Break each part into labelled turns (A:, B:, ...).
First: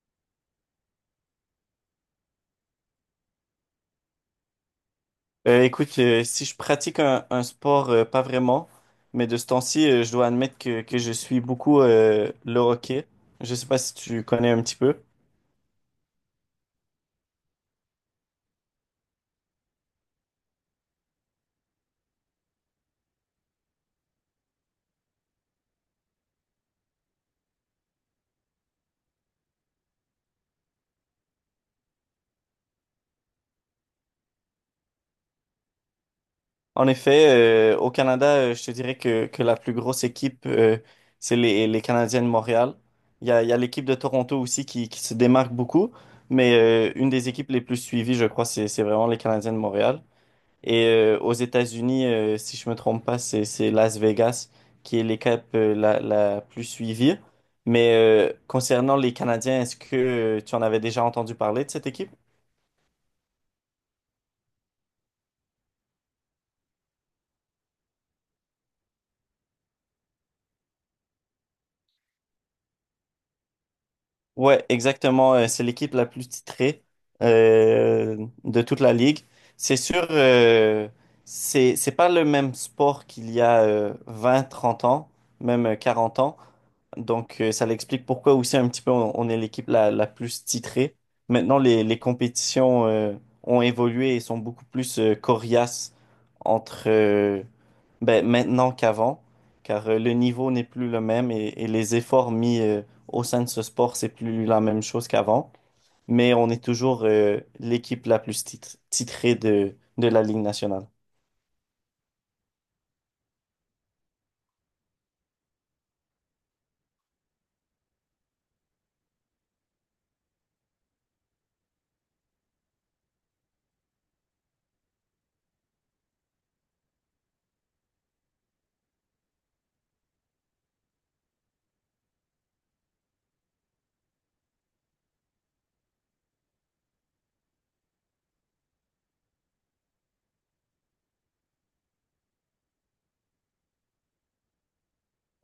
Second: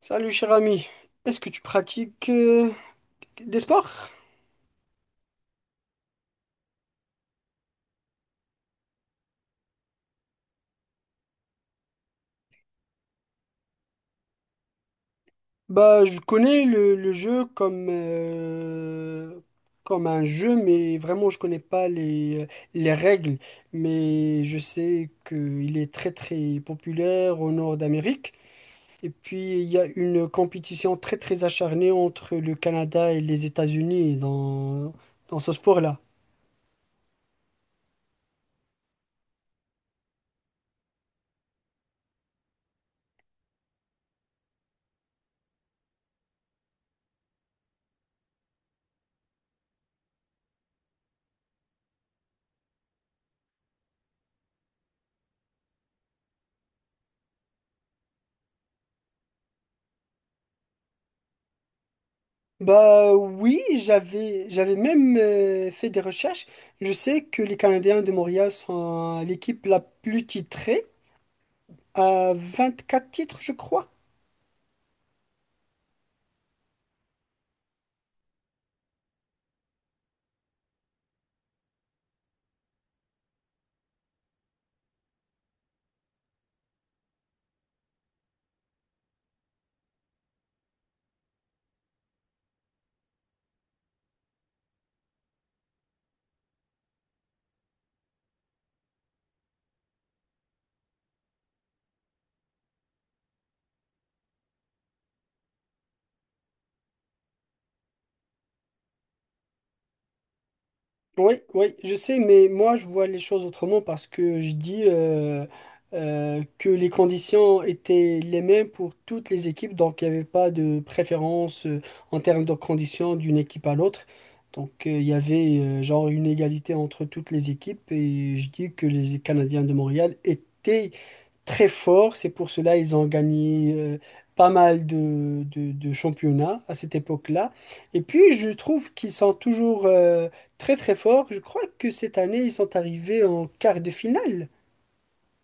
A: Salut cher ami, est-ce que tu pratiques des sports?
B: Si je pratique un sport, pas vraiment, mais de ce temps-ci, je dois admettre que je suis beaucoup le hockey. Je sais pas si tu connais un petit peu.
A: Bah, je connais le jeu comme, comme un jeu, mais vraiment je connais pas les règles. Mais je sais qu'il est très très populaire au nord d'Amérique. Et puis il y a une compétition très très acharnée entre le Canada et les États-Unis dans ce sport-là.
B: En effet, au Canada, je te dirais que la plus grosse équipe, c'est les Canadiens de Montréal. Il y a l'équipe de Toronto aussi qui se démarque beaucoup, mais une des équipes les plus suivies, je crois, c'est vraiment les Canadiens de Montréal. Et aux États-Unis, si je me trompe pas, c'est Las Vegas qui est l'équipe la plus suivie. Mais concernant les Canadiens, est-ce que tu en avais déjà entendu parler de cette équipe?
A: Bah oui, j'avais même fait des recherches. Je sais que les Canadiens de Montréal sont l'équipe la plus titrée, à quatre titres, je crois.
B: Ouais, exactement. C'est l'équipe la plus titrée de toute la ligue. C'est sûr, c'est pas le même sport qu'il y a 20, 30 ans, même 40 ans. Donc, ça l'explique pourquoi aussi un petit peu on est l'équipe la plus titrée. Maintenant, les compétitions ont évolué et sont beaucoup plus coriaces entre maintenant qu'avant, car le niveau n'est plus le même et les efforts mis au sein de ce sport, c'est plus la même chose qu'avant, mais on est toujours l'équipe la plus titrée de la Ligue nationale.
A: Oui, oui, je sais, mais moi je vois les choses autrement parce que je dis que les conditions étaient les mêmes pour toutes les équipes, donc il n'y avait pas de préférence en termes de conditions d'une équipe à l'autre. Donc il y avait genre une égalité entre toutes les équipes et je dis que les Canadiens de Montréal étaient très fort. C'est pour cela ils ont gagné pas mal de championnats à cette époque-là. Et puis, je trouve qu'ils sont toujours très très forts. Je crois que cette année, ils sont arrivés en quart de finale.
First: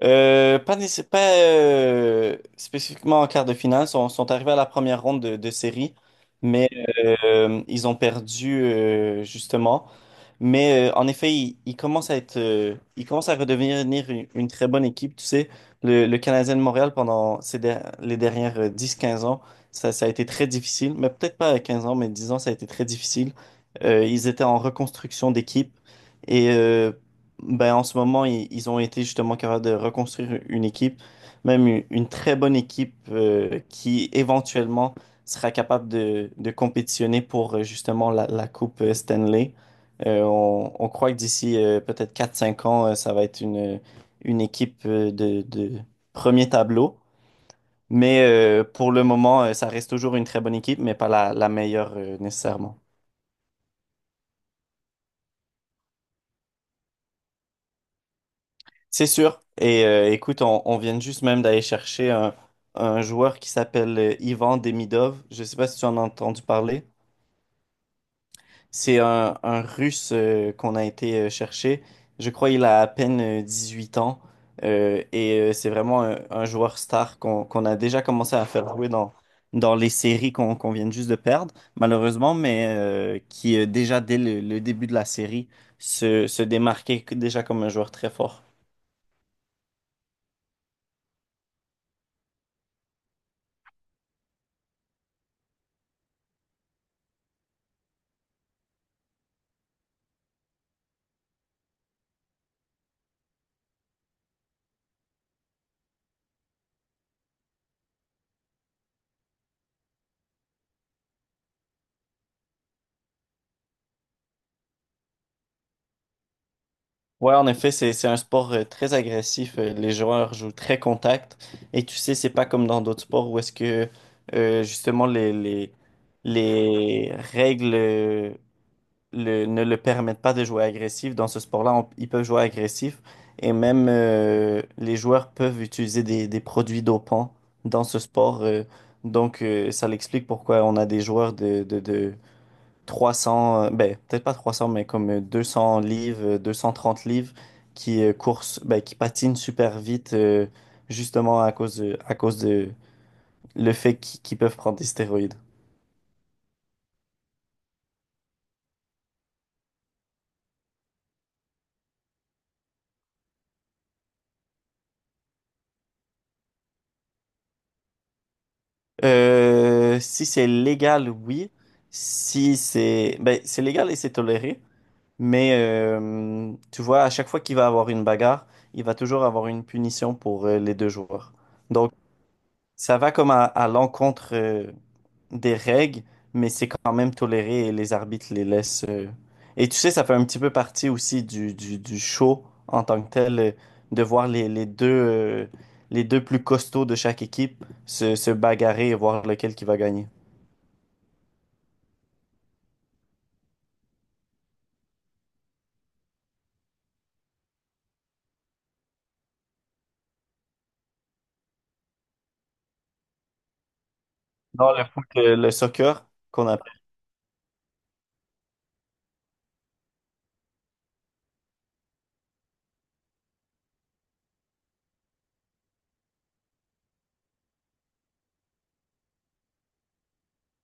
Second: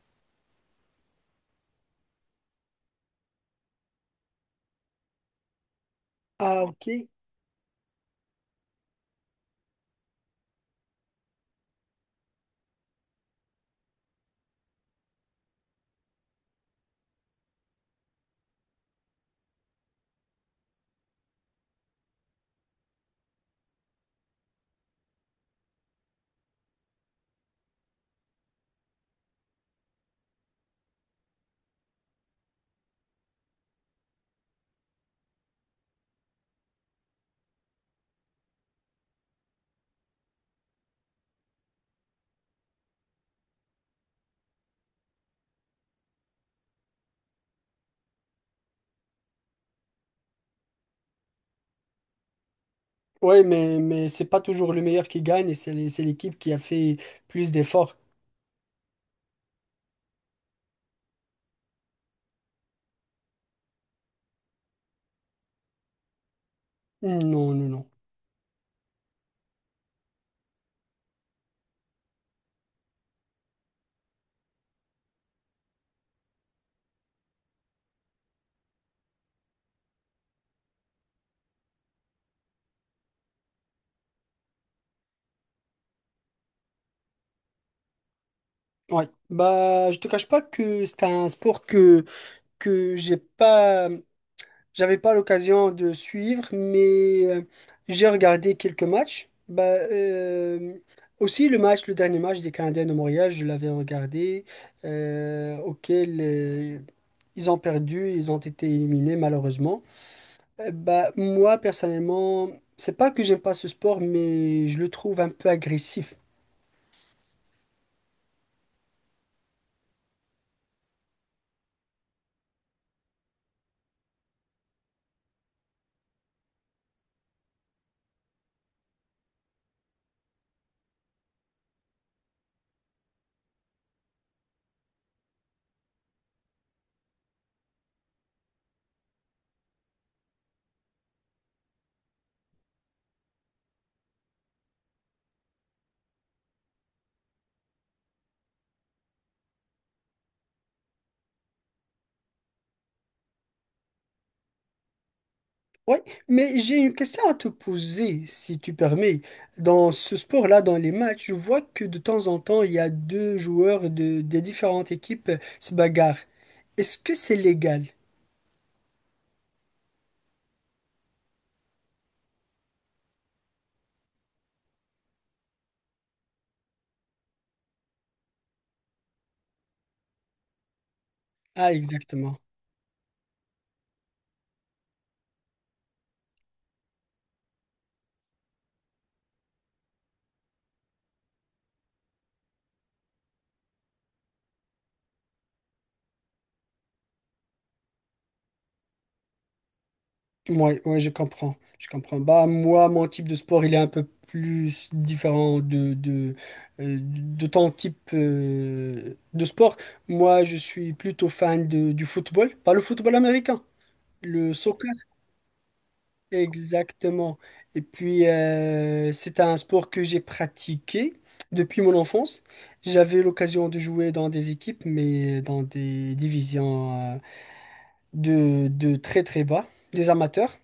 B: Pas spécifiquement en quart de finale, sont arrivés à la première ronde de série,
A: Ah,
B: mais
A: ok.
B: ils ont perdu justement. Mais en effet, il commence à être, il commence à redevenir une très bonne équipe. Tu sais, le Canadien de Montréal pendant les dernières 10-15 ans, ça a été très difficile. Mais peut-être pas à 15 ans, mais 10 ans, ça a été très difficile. Ils étaient en reconstruction d'équipe. Et en ce moment, ils ont été justement capables de reconstruire une équipe, même une très bonne équipe qui éventuellement sera capable de compétitionner pour justement la Coupe Stanley. On croit que d'ici peut-être quatre cinq ans, ça va être une équipe de premier tableau. Mais pour le moment, ça reste toujours une très bonne équipe, mais pas la meilleure nécessairement.
A: Ouais, mais c'est pas toujours le meilleur qui gagne et c'est c'est l'équipe qui a fait plus d'efforts.
B: C'est sûr. Et écoute, on vient juste même d'aller chercher un joueur qui s'appelle Ivan Demidov. Je ne sais pas si tu en as entendu parler.
A: Non, non, non.
B: C'est un Russe qu'on a été chercher. Je crois qu'il a à peine 18 ans. C'est vraiment un joueur star qu'on a déjà commencé à faire jouer dans les séries qu'on vient juste de perdre, malheureusement, mais qui déjà dès le début de la série se démarquait déjà comme un joueur très fort.
A: Ouais. Bah, je te cache pas que c'est un sport que j'ai pas. J'avais pas l'occasion de suivre, mais j'ai regardé quelques matchs. Bah, euh, aussi le match, le dernier match des Canadiens de Montréal, je l'avais regardé, auquel ils ont perdu, ils ont été éliminés malheureusement. Bah, moi personnellement, c'est pas que j'aime pas ce sport, mais je le trouve un peu agressif.
B: Ouais, en effet, c'est un sport très agressif. Les joueurs jouent très contact. Et tu sais, c'est pas comme dans d'autres sports où est-ce que justement les règles ne le permettent pas de jouer agressif. Dans ce sport-là, ils peuvent jouer agressif. Et même les joueurs peuvent utiliser des produits dopants dans ce sport. Donc, ça l'explique pourquoi on a des joueurs de 300, peut-être pas 300, mais comme 200 livres, 230 livres qui qui patinent super vite, justement à cause de le fait qu'ils peuvent prendre des stéroïdes.
A: Oui, mais j'ai une question à te poser, si tu permets. Dans ce sport-là, dans les matchs, je vois que de temps en temps, il y a deux joueurs des différentes équipes se bagarrent. Est-ce que c'est légal?
B: Si c'est légal, oui. Si c'est, ben, C'est légal et c'est toléré, mais tu vois, à chaque fois qu'il va avoir une bagarre, il va toujours avoir une punition pour les deux joueurs.
A: Ah,
B: Donc,
A: exactement.
B: ça va comme à l'encontre des règles, mais c'est quand même toléré et les arbitres les laissent. Et tu sais, ça fait un petit peu partie aussi du show en tant que tel, de voir les, deux, les deux plus costauds de chaque équipe se bagarrer et voir lequel qui va gagner.
A: Oui, ouais, je comprends. Je comprends. Bah, moi, mon type de sport, il est un peu plus différent de ton type de sport. Moi, je suis plutôt fan du football, pas le football américain, le
B: Non, le
A: soccer.
B: foot, le soccer qu'on appelle.
A: Exactement. Et puis, c'est un sport que j'ai pratiqué depuis mon enfance. J'avais l'occasion de jouer dans des équipes, mais dans des divisions de très très bas, des amateurs,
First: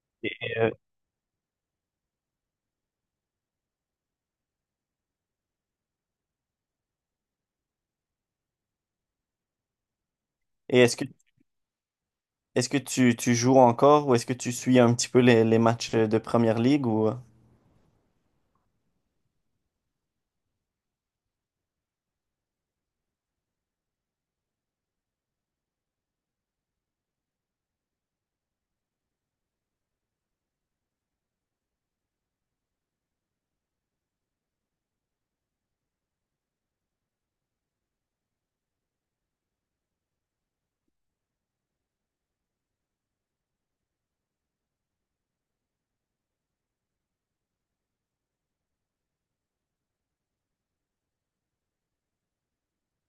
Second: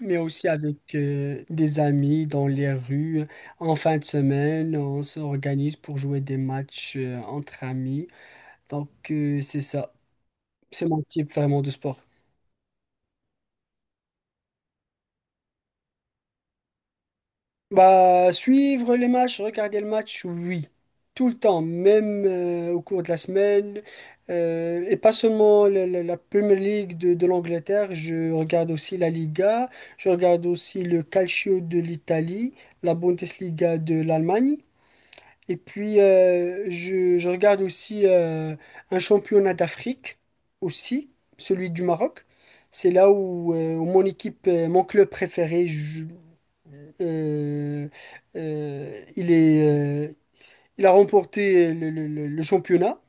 A: mais
B: Et,
A: aussi
B: euh,
A: avec des amis dans les rues. En fin de semaine, on s'organise pour jouer des matchs entre amis. Donc, c'est ça.
B: et
A: C'est
B: est-ce
A: mon
B: que,
A: type vraiment de sport.
B: Est-ce que tu joues encore ou est-ce que tu suis un petit peu les matchs de Première Ligue ou...
A: Bah, suivre les matchs, regarder le match, oui. Tout le temps, même au cours de la semaine. Et pas seulement la Premier League de l'Angleterre, je regarde aussi la Liga, je regarde aussi le Calcio de l'Italie, la Bundesliga de l'Allemagne. Et puis, je regarde aussi un championnat d'Afrique, aussi, celui du Maroc. C'est là où, où mon équipe, mon club préféré, euh, euh, il est, euh, il a remporté le championnat.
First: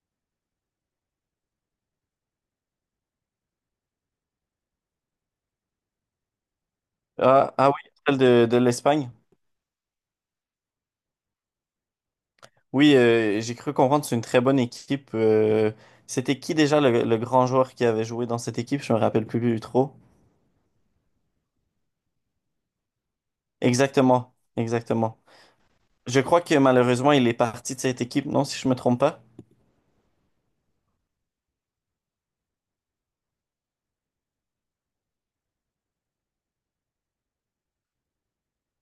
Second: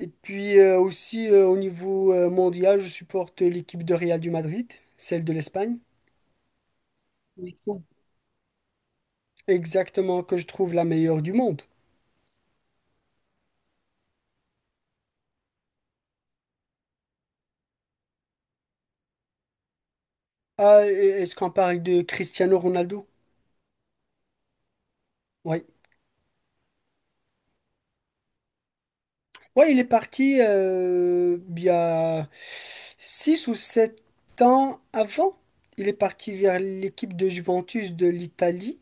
A: Et puis au niveau mondial, je supporte l'équipe de Real du Madrid, celle de l'Espagne. Je
B: Ah, ah
A: trouve
B: oui, celle de l'Espagne.
A: Exactement, que je trouve la meilleure du monde.
B: Oui, j'ai cru comprendre, c'est une très bonne équipe. C'était qui déjà le grand joueur qui avait joué dans cette équipe? Je me rappelle plus trop.
A: Ah, est-ce qu'on parle de Cristiano Ronaldo?
B: Exactement, exactement.
A: Oui.
B: Je crois que malheureusement, il est parti de cette équipe, non, si je me trompe pas.
A: Ouais, il est parti il y a 6 ou 7 ans avant. Il est parti vers l'équipe de Juventus de l'Italie,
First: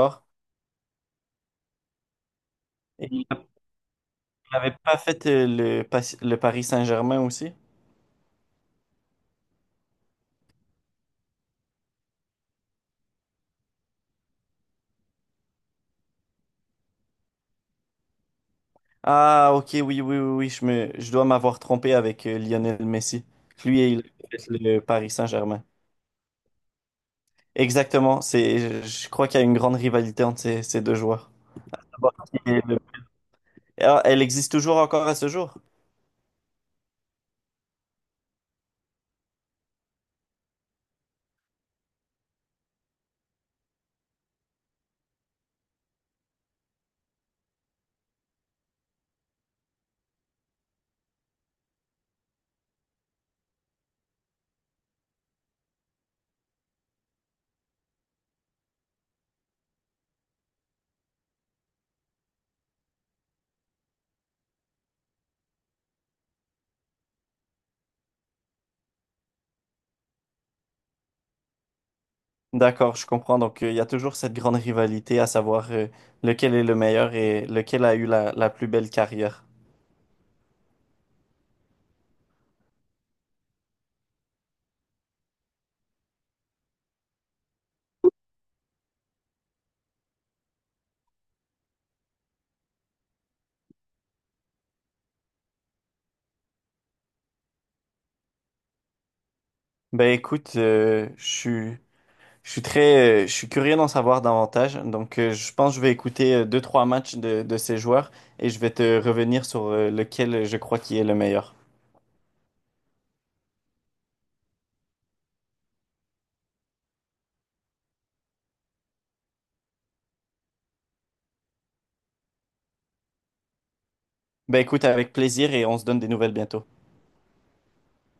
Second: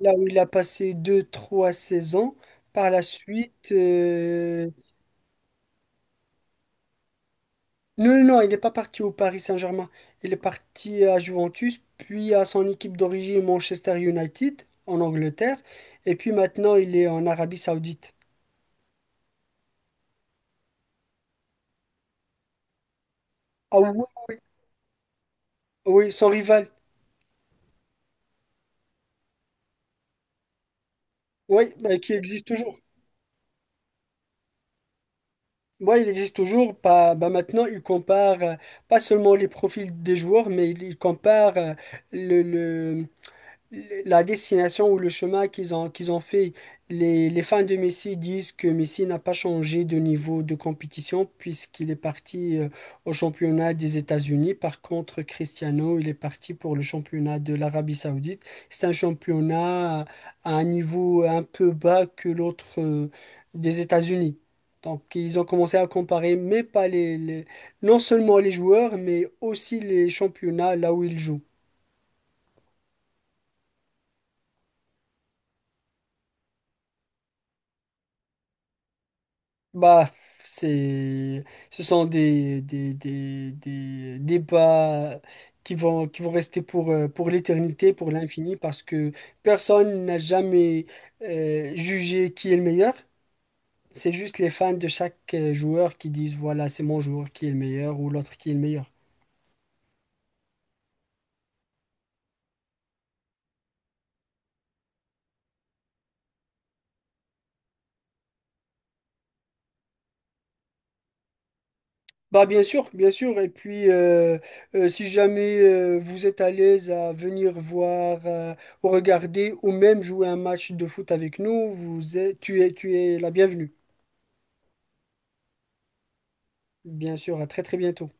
A: là où il a passé deux trois saisons. Par la
B: Et il
A: suite,
B: n'avait pas fait le, pas- le Paris Saint-Germain aussi?
A: non, non, non, il n'est pas parti au Paris Saint-Germain. Il est parti à Juventus, puis à son équipe d'origine Manchester United en Angleterre. Et puis maintenant, il est en Arabie Saoudite.
B: Ah, ok, oui, oui, oui, oui, je dois m'avoir trompé avec Lionel Messi.
A: Ah
B: Lui,
A: oui,
B: il
A: oui,
B: a
A: oui,
B: fait le Paris Saint-Germain.
A: oui, son rival,
B: Exactement, je crois qu'il y a une grande rivalité entre ces deux joueurs.
A: oui, bah, qui existe toujours.
B: Ah, elle existe toujours encore à ce jour?
A: Ouais, il existe toujours. Pas, bah maintenant, il compare pas seulement les profils des joueurs, mais il compare le, le- la destination ou le chemin qu'ils ont fait. Les fans de Messi disent que Messi n'a pas changé de niveau de compétition puisqu'il est parti au championnat des États-Unis. Par contre, Cristiano, il est parti pour le championnat de l'Arabie Saoudite. C'est un championnat à un niveau un peu bas que l'autre des États-Unis. Donc, ils ont commencé à comparer, mais pas les, les- non seulement les joueurs, mais aussi les championnats là où ils jouent.
B: D'accord, je comprends. Donc, il y a toujours cette grande rivalité à savoir lequel est le meilleur et lequel a eu la plus belle carrière.
A: Bah, c'est, ce sont des débats qui vont rester pour l'éternité, pour l'infini, parce que personne n'a jamais jugé qui est le meilleur. C'est juste les fans de chaque joueur qui disent, voilà, c'est mon joueur qui est le meilleur ou l'autre qui est le meilleur.
B: Ben écoute, je suis très, je suis curieux d'en savoir davantage. Donc, je pense que je vais écouter deux, trois matchs de ces joueurs et je vais te revenir sur lequel je crois qui est le meilleur.
A: Bah bien sûr, bien sûr. Et puis, si jamais vous êtes à l'aise à venir voir ou regarder ou même jouer un match de foot avec nous, tu es la bienvenue.
B: Ben écoute, avec plaisir et on se donne des nouvelles bientôt.
A: Bien sûr, à très très bientôt.